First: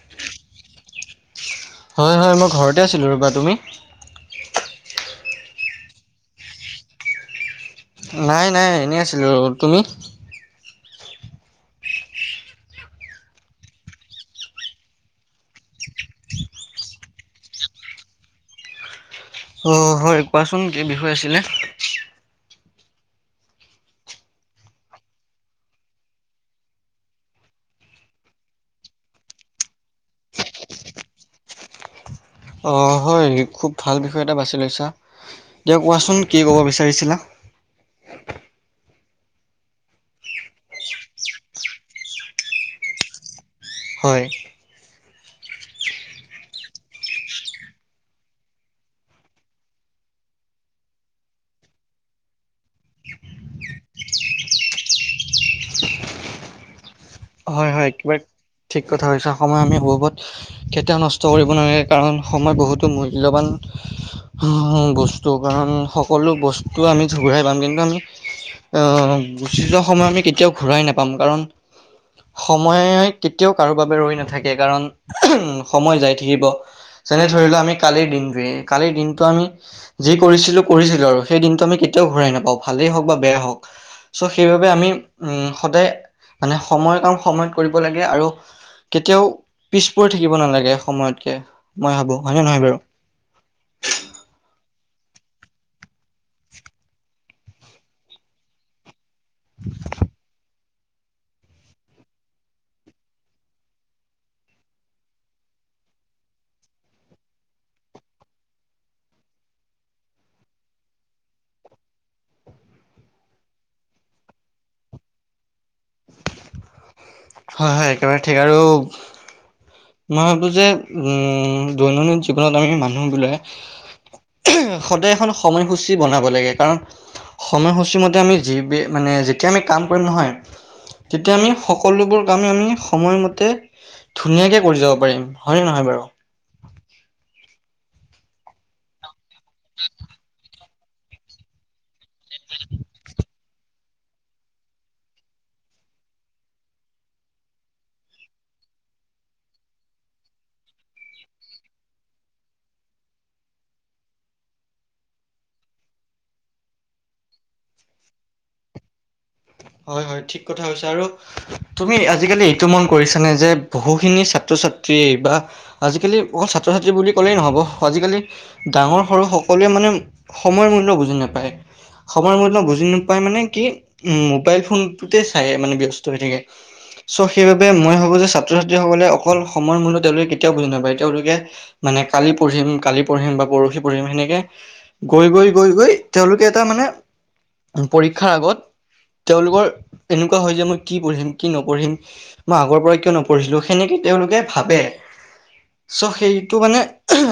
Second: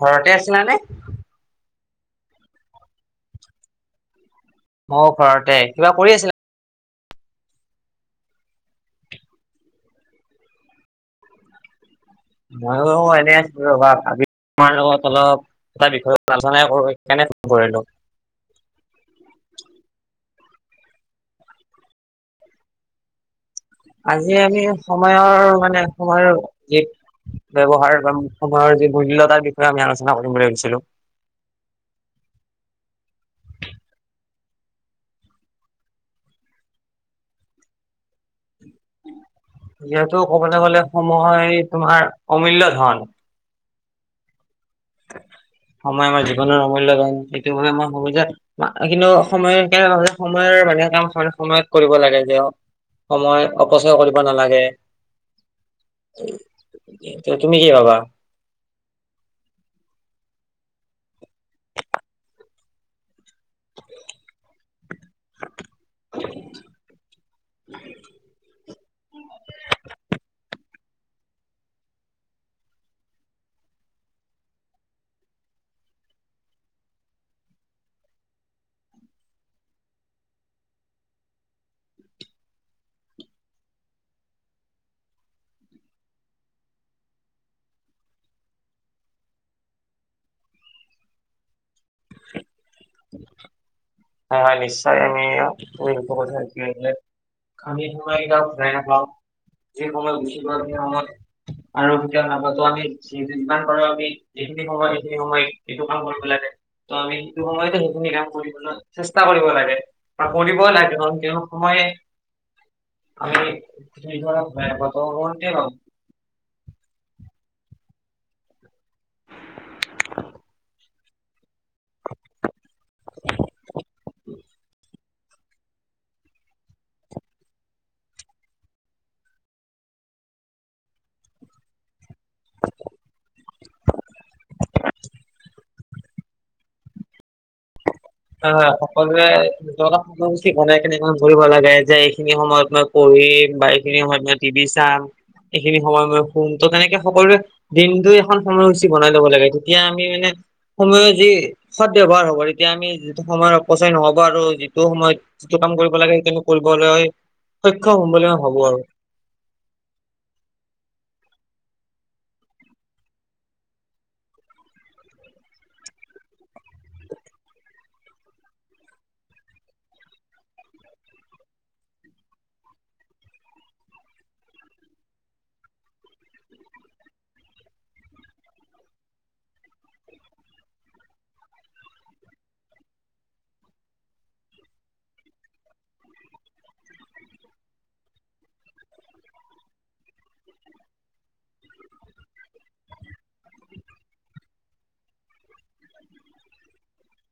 ঘৰতে আছিলা নে? হয় হয় মই ঘৰতে আছিলোঁ ৰ'বা, তুমি? অঁ, ঘৰতে। কিবা কৰি আছিলা? নাই, নাই এনেই আছিলোঁ। তুমি? ময়ো এনে আছিলোঁ ৰ'বা, [unintelligible] তোমাৰ লগত অলপ এটা বিষয় [unintelligible] আলোচনা কৰোঁ, সেইকাৰণে ফোন কৰিলোঁ। অ' হয় কোৱাচোন কি বিষয় আছিলে? আজি আমি সময়ৰ মানে সময়ৰ যি ব্যৱহাৰ বা সময়ৰ যি মূল্য তাৰ বিষয়ে আমি আলোচনা কৰিম বুলি ভাবিছিলোঁ! অঁ, হয়! খুব ভাল বিষয় এটা বাছি লৈছা! দিয়া কোৱাচোন, কি ক'ব বিচাৰিছিলা? যিহেতু ক'বলে গলে সময় তোমাৰ অমূল্য ধন। হয়। সময় আমাৰ জীৱনৰ অমূল্য ধন! সেইটো বাবে মই ভাবোঁ যে, কিন্তু সময়ৰ কেৰ সময়ৰ মানে কাম সময়ত কৰিব লাগে যে অ। সময় অপচয় কৰিব নালাগে। তুমি কি হয়, হয়। ভাবা? কিবা ঠিক কথা কৈছা। সময় আমি অবাবত কেতিয়াও নষ্ট কৰিব নালাগে কাৰণ সময় বহুতো মূল্যৱান বস্তু, কাৰণ সকলো বস্তু আমি ঘূৰাই পাম কিন্তু আমি অ গুচি যোৱা সময় আমি কেতিয়াও ঘূৰাই নাপাম কাৰণ সময় কেতিয়াও কাৰো বাবে ৰৈ নাথাকে কাৰণ সময় যাই থাকিব। যেনে ধৰি লওঁ আমি কালিৰ দিনটোৱে, কালিৰ দিনটো আমি যি কৰিছিলোঁ, কৰিছিলোঁ আৰু সেই দিনটো আমি কেতিয়াও ঘূৰাই নাপাওঁ। ভালেই হওক বা বেয়া হওক। চ' সেইবাবে আমি উম সদায় মানে সময়ৰ কাম সময়ত কৰিব লাগে আৰু কেতিয়াও পিছ পৰি থাকিব নালাগে সময়তকে, মই ভাবোঁ! হয়নে নহয় বাৰু? হয়, হয়। নিশ্চয় আমি [unintelligible] [unintelligible] যি সময় গুছি গ'ল সেই সময় আৰু [inaudible] আমি [inaudible] পাৰোঁ আমি এইখিনি সময় সেইখিনি সময় এইটো কাম কৰিব লাগে, ত' আমি সেইটো সময়তে সেইখিনি কাম কৰিছোঁ ন! চেষ্টা কৰিব লাগে বা কৰিবই লাগিব, কিয়নো সময় আমি [unintelligible] হয়, হয়। একেবাৰে ঠিক আৰু মই ভাবোঁ যে উম দৈনন্দিন জীৱনত আমি মানুহ বোলে সদায় এখন সময়সূচী বনাব লাগে, কাৰণ সময়সূচী মতে আমি যি বি মানে যেতিয়া আমি কাম কৰিম নহয়। তেতিয়া আমি সকলোবোৰ কামে আমি সময়মতে ধুনীয়াকে কৰি যাব পাৰিম। হয় নে নহয় বাৰু? হয়, হয়। সকলোৱে [unintelligible] ধৰিব লাগে যে এইখিনি সময়ত মই পঢ়িম বা এইখিনি সময়ত মই টি ভি চাম। এইখিনি সময় মই শুম, ত' তেনেকে সকলোৱে দিনটো এখন সময়সূচী বনাই ল'ব লাগে। তেতিয়া আমি মানে সময়ৰ যি সদব্যৱহাৰ হ'ব, তেতিয়া আমি যিটো সময় অপচয় নহ'ব আৰু যিটো সময়ত যিটো কাম কৰিব লাগে সেইখিনি কৰিবলৈ সক্ষম হ'ম বুলি মই ভাবোঁ আৰু। হয়, হয়। ঠিক কথা কৈছা আৰু তুমি আজিকালি এইটো মন কৰিছানে যে বহুখিনি ছাত্ৰ ছাত্ৰীয়ে বা আজিকালি অকল ছাত্ৰ ছাত্ৰী বুলি ক'লেই নহ'ব, আজিকালি ডাঙৰ সৰু সকলোৱে মানে সময়ৰ মূল্য বুজি নাপায়। সময়ৰ মূল্য বুজি নোপায় মানে কি উম মোবাইল ফোনটোতে চাই মানে ব্যস্ত হৈ থাকে। চ' সেইবাবে মই ভাবোঁ যে ছাত্ৰ ছাত্ৰীসকলে অকল সময়ৰ মূল্য তেওঁলোকে কেতিয়াও বুজি নাপায়। তেওঁলোকে মানে কালি পঢ়িম, কালি পঢ়িম বা পৰষি পঢ়িম শেনেকে গৈ গৈ গৈ গৈ তেওঁলোকে এটা মানে পৰীক্ষাৰ আগত তেওঁলোকৰ এনেকুৱা হয় যে, মই কি পঢ়িম কি নপঢ়িম। মই আগৰ পৰা কিয় নপঢ়িছিলো? সেনেকে তেওঁলোকে ভাবে। চ' সেইটো মানে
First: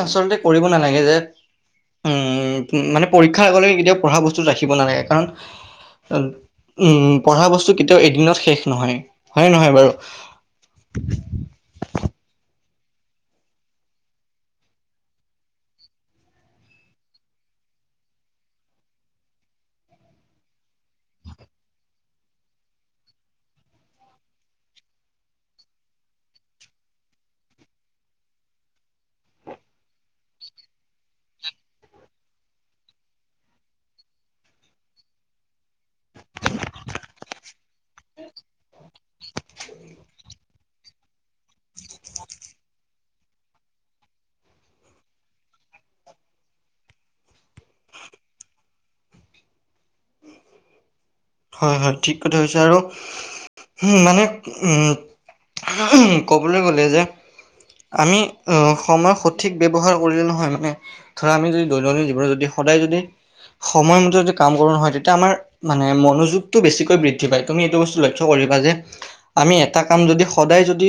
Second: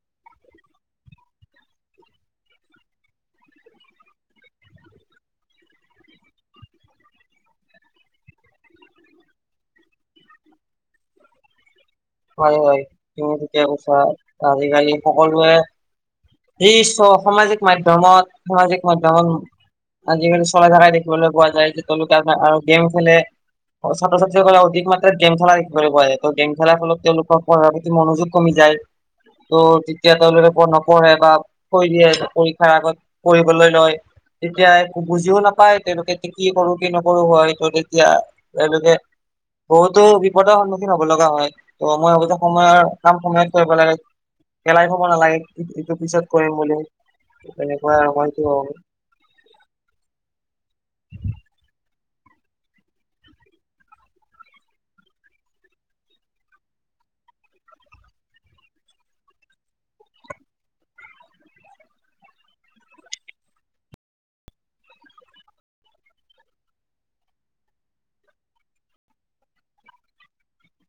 আচলতে কৰিব নালাগে যে উম, মানে পৰীক্ষাৰ আগলৈ কেতিয়াও পঢ়া বস্তু ৰাখিব নালাগে। কাৰণ উম, পঢ়া বস্তু কেতিয়াও এদিনত শেষ নহয়। হয় নে নহয় বাৰু? হয়, হয়। তুমি ঠিকেই কৈছা আজিকালি সকলোৱে [unintelligible] সামাজিক মাধ্য়মত সামাজিক মাধ্য়মত আজিকালি চল ধাৰাই দেখিবলৈ পোৱা যায় যে। তেওঁলোকে আ আৰু গেম খেলে অ', ছাত্ৰ- ছাত্ৰীয়ে কলে [unintelligible] গেম খেলা দেখিবলৈ পোৱা যায় ত গেম খেলাৰ ফলত তেওঁলোকৰ পঢ়াৰ প্ৰতি মনোযোগ কমি যায়। ত' তেতিয়া তেওঁলোকে পঢ নপঢ়ে [unintelligible] কৈ দিয়ে পৰীক্ষাৰ আগত কৰিবঢ়লৈ লৈ। তেতিয়া একো বুজিও নাপায় তেওঁলোকে কি কৰো কি নকৰো হয় তেতিয়া তেওঁলোকে বহুতো বিপদ [unintelligible] কি হব লগা হয় ত মই ভাবো যে সময়ৰ কাম সময়ত কৰিব লাগে। খেলাই থাব নালাগে এইটো পিছত কৰিম বুলি তেনেকুৱাই আৰু মই সটো হ হয়, হয়। ঠিক কথা হৈছে আৰু উম, মানে উম ক'বলৈ গলে যে আমি সময় সঠিক ব্যৱহাৰ কৰিলে নহয় মানে ধৰা আমি যদি দৈনন্দিন জীৱনত যদি সদায় যদি সময় মতে যদি কাম কৰো নহয়। তেতিয়া আমাৰ মানে মনোজ যুগটো বেছিকৈ বৃদ্ধি পায় তুমি এইটো বস্তু লক্ষ্য কৰিবা যে আমি এটা কাম যদি সদায় যদি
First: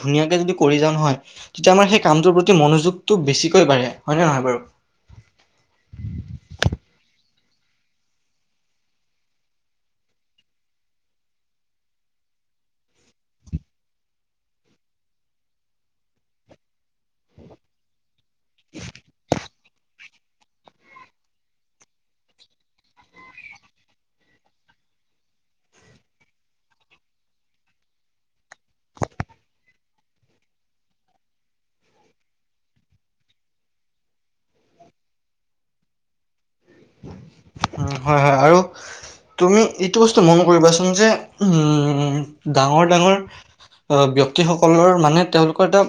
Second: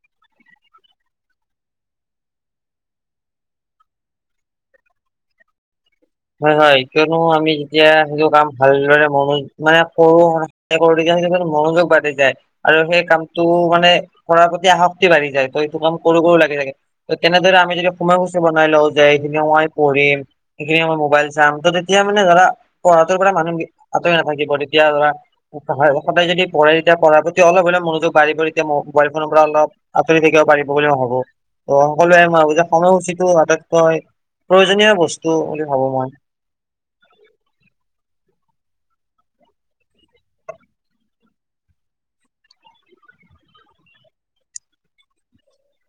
ধুনীয়াকে যদি কৰি যাওঁ নহয় তেতিয়া আমাৰ সেই কামটোৰ প্ৰতি মনোযোগতটো বেছিকৈ বাঢ়ে হয় নে নহয় বাৰু? হয়, হয়। কিয়নো আমি যেতিয়া সেইটো কাম ভালদৰে মন মানে [unintelligible] [unintelligible] মনোযোগ বাঢ়ি যায়। আৰু সেই কামটো মানে কৰাৰ প্ৰতি আসক্তি বাঢ়ি যায় ত এইটো কাম কৰো কৰো লাগি থাকে। ত তেনেদৰে আমি যদি সোমাই মুছে বনাই লও যে [unintelligible] মই পঢ়িম [unintelligible] মোবাইল চাম ত তেতিয়া মানে ধৰা পঢ়াটোৰ পৰা মানুহ আতৰি নাথাকিব তেতিয়া ধৰা সদায় যদি পঢ়ে তেতিয়া পঢ়াৰ প্ৰতি অলপ হলে মনোযোগ ব বাঢ়িব এতিয়া মোবাইল ফনৰ পৰা অলপ আঁতৰি থাকিব পাৰিব বুলি [unintelligible] সকলোৱে মই ভাবো যে সময়সূচীটো আটাইতকৈ প্ৰয়োজনীয় বস্তু বুলি ভাবো মই। হয়, হয়। আৰু? তুমি এইটো বস্তু মন কৰিবাচোন যে উম, ডাঙৰ ডাঙৰ আহ ব্যক্তিসকলৰ মানে তেওঁলোকৰ এটা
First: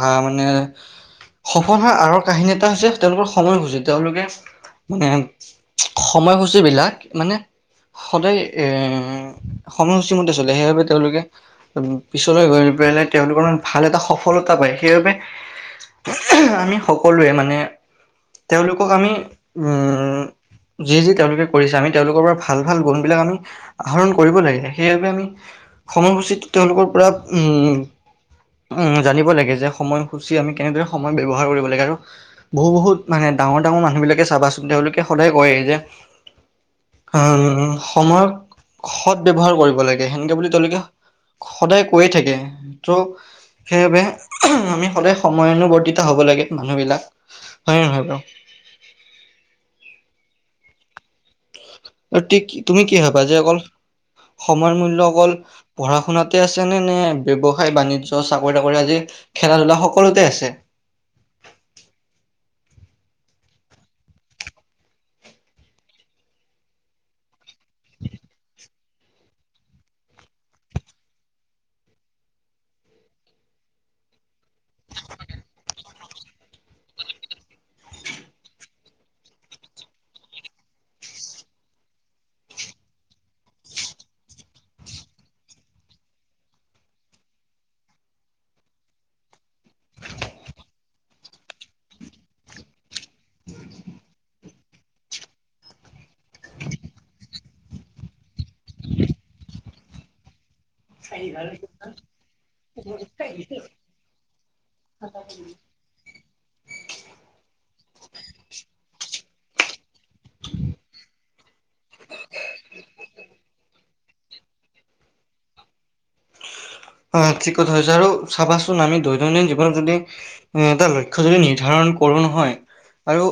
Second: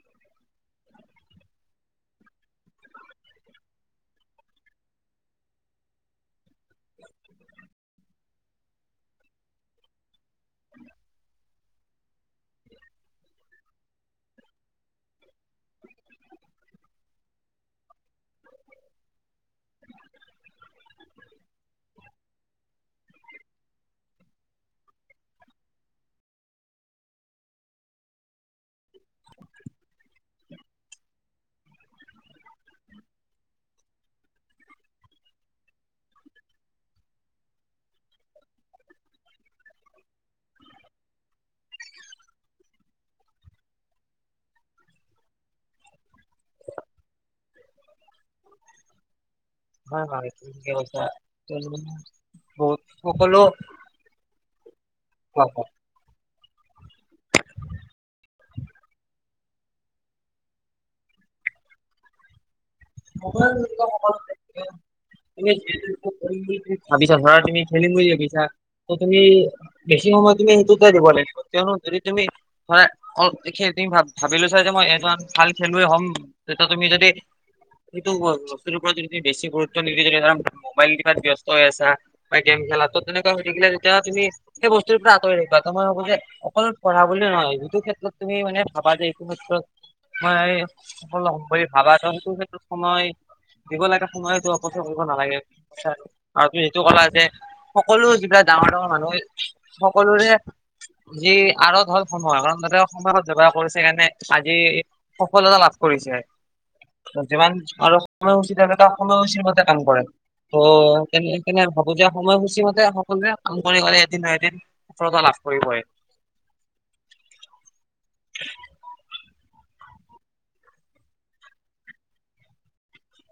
আহ মানে সফল আঁৰ কাহিনী এটা হৈছে তেওঁলোকৰ সময় [unintelligible] তেঁওলোকৰ মানে সময়সূচী বিলাক মানে সদায় এ সময়সূচী মতে চলে সেইবাবে তেওঁলোকে পিছলৈ গৈ পেলাই তেওঁলোকৰ মে ভাল এটা সফলতা পায়। সেইবাবে আমি সকলোৱে মানে তেওঁলোকক আমি উম যি যি তেওঁলোকে কৰিছে আমি তেওঁলোকৰ পৰা ভাল ভাল গুণ বিলাক আমি আহৰণ কৰিব লাগে সেইবাবে আমি সময়সূচী তেওঁলোকৰ পৰা উম, উম, জানিব লাগে, যে সময়সূচী আমি কেনেদৰে সময় ব্যৱহাৰ কৰিব লাগে। আৰু বহু বহুত মানে ডাঙৰ ডাঙৰ মানুহ বিলাকে চাবাচোন তেওঁলোকে সদায় কয় যে উ সময়ক সৎ ব্যৱহাৰ কৰিব লাগে। সেনেকে বুলি তেওঁলোকে সদায় কৈয়ে থাকে। ত' সেইবাবে আমি সদায় সময়ানবৰ্তিত হ'ব লাগে মানুহবিলাক। হয় নে নহয় বাৰু? হয় হয় ঠিকে কৈছা। কিয়নো তি তুমি বহুত কি ভবা যে সকলো অকল সময় মূল্য অকল কোৱা কোৱা। পঢ়া শুনাতে আছেনে নে ব্যৱসায় বাণিজ্য চাকৰি তাকৰি আদি খেলা-ধূলা সকলোতে আছে? [inaudible] এনে [inaudible] তুমি খেলিম বুলি ভাবিছা ত তুমি বেছি সময় তুমি সেইটোতে দিব লাগিব। কিয়নো যদি তুমি ধৰা অলপ দেখে তুমি ভাব ভাবি লৈছা যে মই এজন ভাল খেলুৱৈ হ'ম, তেতিয়া তুমি যদি সেইটো বস্তুটোৰ ওপৰত যদি বেছি গুৰুত্ব নিদি যদি ধৰা মোবাইল টিপাত ব্যস্ত হৈ আছা বা গেম খেলাত ত তেনেকুৱা হৈ থাকিলে তেতিয়া তুমি সেই বস্তুটোৰ পৰা আঁতৰি থাকিবা, তোমাৰ হব যে অকল পঢ়া বুলিয়ে নহয়, যিটো ক্ষেত্ৰত তুমি মানে ভাবা যে এইটো ক্ষেত্ৰত মই সফল হ'ম বুলি ভাবা ত সেইটো ক্ষেত্ৰটো সময় দিব লাগে, সময়তো অপব্যয় কৰিব নালাগে, আৰু তুমি এইটো কলা যে সকলো যিবিলাক ডাঙৰ-ডাঙৰ মানুহ সকলোৰে যি আৰ ধৰ হ'ল সোনোৱা। কাৰণ ধক সময়ত যোগাৰ কৰিছে সেইকাৰণে আজি [inaudible] সফলতা লাভ কৰিছে। যিমান আৰু সময়সূচী থাকে, কাম সময়সূচীৰ মতে কাম কৰে। অ সেই কেনে ভাবো যে সময়সূচী মতে সকলোৱে কাম কৰি গলে এদিন নহয় এদিন সফলতা লাভ কৰিবই। হয় ঠিক কথা কৈছা আৰু চাবাচোন আমি দৈনন্দিন জীৱনত যদি কোনো এটা লক্ষ্য যদি নিৰ্ধাৰণ কৰোঁ নহয় আৰু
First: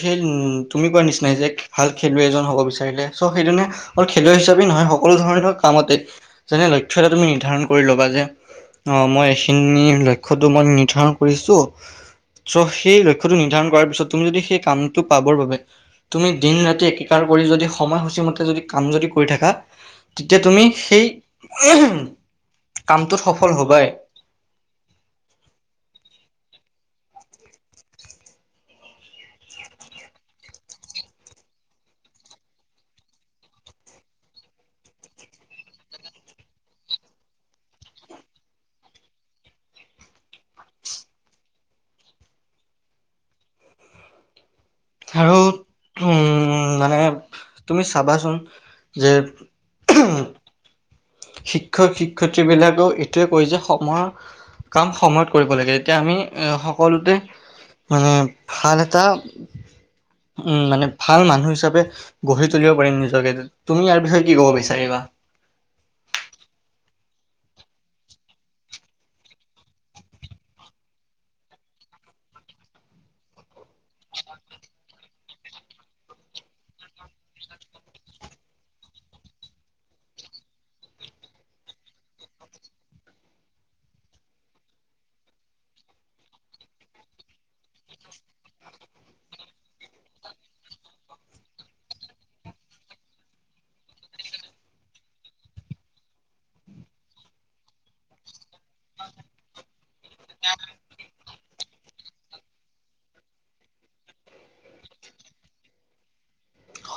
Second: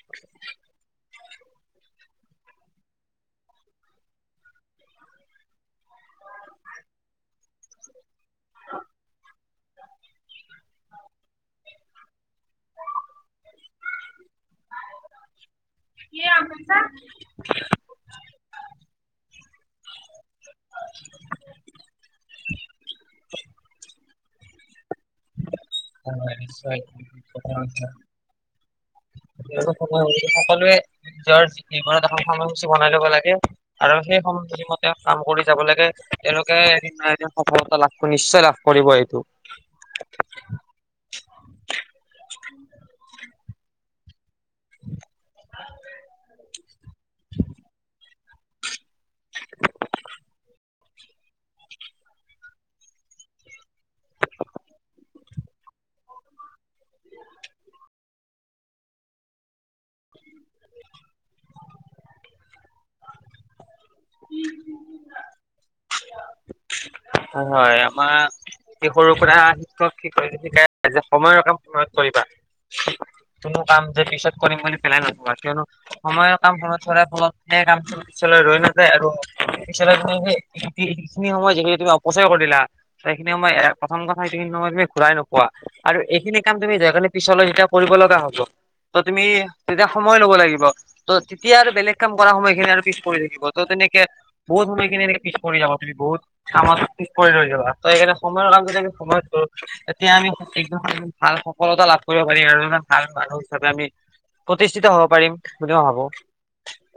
সেই তুমি কোৱা নিচিনাই যে ভাল খেলুৱৈ এজন হ'ব বিচাৰিলে চ সেইজনে অকল খেলুৱৈ হিচাপে নহয় সকলো ধৰণৰ ধৰ কামতে যেনে লক্ষ্য এটা তুমি নিৰ্ধাৰণ কৰি ল'বা যে অঁ মই এইখিনি লক্ষ্যটো মই নিৰ্ধাৰণ কৰিছোঁ চ সেই লক্ষ্যটো নিৰ্ধাৰণ কৰাৰ পিছত তুমি যদি সেই কামটো পাবৰ বাবে তুমি দিন ৰাতি একেকাৰ কৰি যদি সময়সূচী মতে যদি কাম যদি কৰি থাকা তেতিয়া তুমি সেই কামটোত সফল হ'বাই। [inaudible] [inaudible] সকলোৱে নিজৰ জীৱনত এখন সময়সূচী বনাই ল'ব লাগে। আৰু সেই সময়সূচীমতে কাম কৰি যাব লাগে। তেওঁলোকে এদিন নহয় এদিন সফলতা লাভ নিশ্চয় লাভ কৰিব এইটো। [unintelligible] আৰু উম মানে তুমি চাবাচোন যে শিক্ষক শিক্ষয়িত্ৰীবিলাকেও এইটোৱে কয় যে সময়ৰ কাম সময়ত কৰিব লাগে। এতিয়া আমি এ সকলোতে উম ভাল এটা উম মানে ভাল মানুহ হিচাপে গঢ়ি তুলিব পাৰিম নিজকে। তুমি ইয়াৰ বিষয়ে কি ক'ব বিচাৰিবা? হয় হয় আমাৰ এই সৰু পৰা শিক্ষকে শিকাই যে সময়ৰ কাম সময়ত কৰিবা। কোনো কাম যে পিছত কৰিম বুলি পেলাই নথবা। কিয়নো সময়ৰ কাম সময়ত কৰা ফলত সেই কামটো পিছলৈ ৰৈ নাযায় আৰু পিছলৈ থকা দি এইখিনি সময় যিখিনি তুমি অপচয় কৰিলা সেইখিনি সময়, এ প্ৰথম কথা সেইখিনি সময় তুমি ঘুৰাই নোপোৱা। আৰু এইখিনি কাম তুমি যোৱাকালি পিছলৈ যেতিয়া কৰিব লগা হ'ব ত তুমি তেতিয়া সময় ল'ব লাগিব। ত' তেতিয়া আৰু বেলেগ কাম কৰা সময়খিনি আৰু পিছ পৰি থাকিব। ত' তেনেকে বহুত সময় খিনি এনেকে পিছ পৰি যাবা তুমি, বহুত কামত পিছ পৰি ৰৈ যাবা। ত' সেইকাৰণে সময়ৰ কাম যদি সময়ত কৰো তেতিয়া আমি সঠিকভাবে ভাল সফলতা লাভ কৰিব পাৰিম আৰু ভাল মানুহ হিচাপে আমি প্ৰতিষ্ঠিত হব পাৰিম বুলি মই ভাবো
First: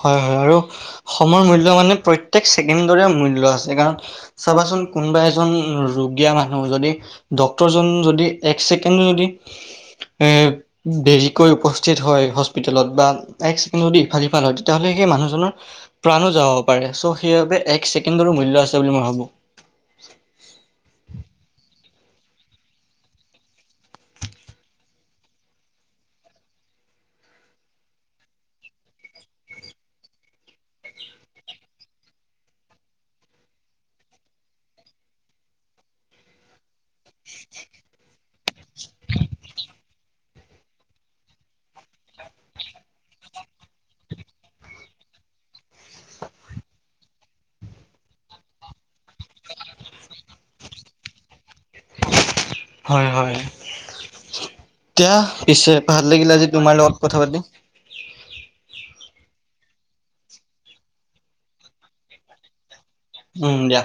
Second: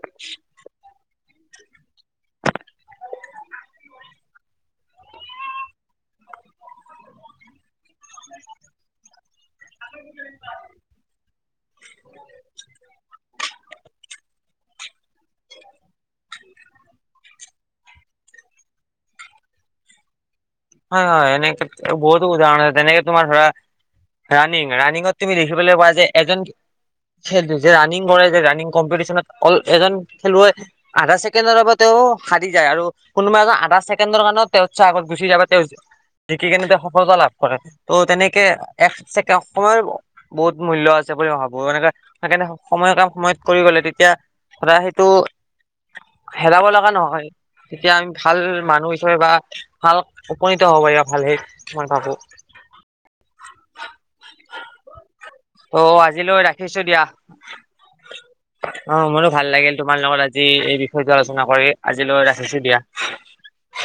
হয় হয় আৰু সময় মূল্য মানে প্ৰত্যেক ছেকেণ্ডৰে মূল্য আছে কাৰণ চাবাচোন কোনোবা এজন ৰুগীয়া মানুহ যদি ডক্তৰজন যদি এক ছেকেণ্ডো যদি এ দেৰিকৈ উপস্থিত হয় হস্পিতেলত বা এক ছেকেণ্ডো যদি ইফাল সিফাল হয় তেতিয়াহ'লে সেই মানুহজনৰ প্ৰাণো যাব পাৰে চ' সেইবাবে এক ছেকেণ্ডৰো মূল্য আছে বুলি মই ভাবোঁ হয় হয় এনে ক্ষেত বহুতো উদাহৰণ আছে যেনেকে তোমাৰ ধৰা ৰানিং ৰানিঙত তুমি দেখিবলৈ পোৱা যে এজন খেলটো যে ৰানিং কৰে যে ৰানিং কম্পিটিশনত অল এজন খেলুৱৈ আধা ছেকেণ্ডৰ বাবেও তেওঁ হাৰি যায় আৰু কোনোবা এজন আধা ছেকেণ্ডৰ কাৰণেও তেওঁতচে আগত গুচি যাই বাত তেওঁ জিকি কেনে তেওঁ সফলতা লাভ কৰে ত' তেনেকে একচেকে সময়ৰ বহুত মূল্য আছে বুলি মই ভাবো এনেকে সেইকাৰণে সময় কাম সময়ত কৰি গলে তেতিয়া ধৰা সেইটো হেৰাব লাগা নহয় তেতিয়া আমি ভাল মানুহ হিচাপে বা ভাল উপনীত হ'ব পাৰিবা ভালেই মই ভাবো হয় হয় এতিয়া পিছে ত' ভাল লাগিলে আজিলৈ আজি তোমাৰ ৰাখিছো লগত দিয়া কথা পাতি [unintelligible] অ মোৰো ভাল লাগিল তোমাৰ লগত আজি এই বিষয়টো আলোচনা কৰি আজিলৈ ৰাখিছো দিয়া উম দিয়া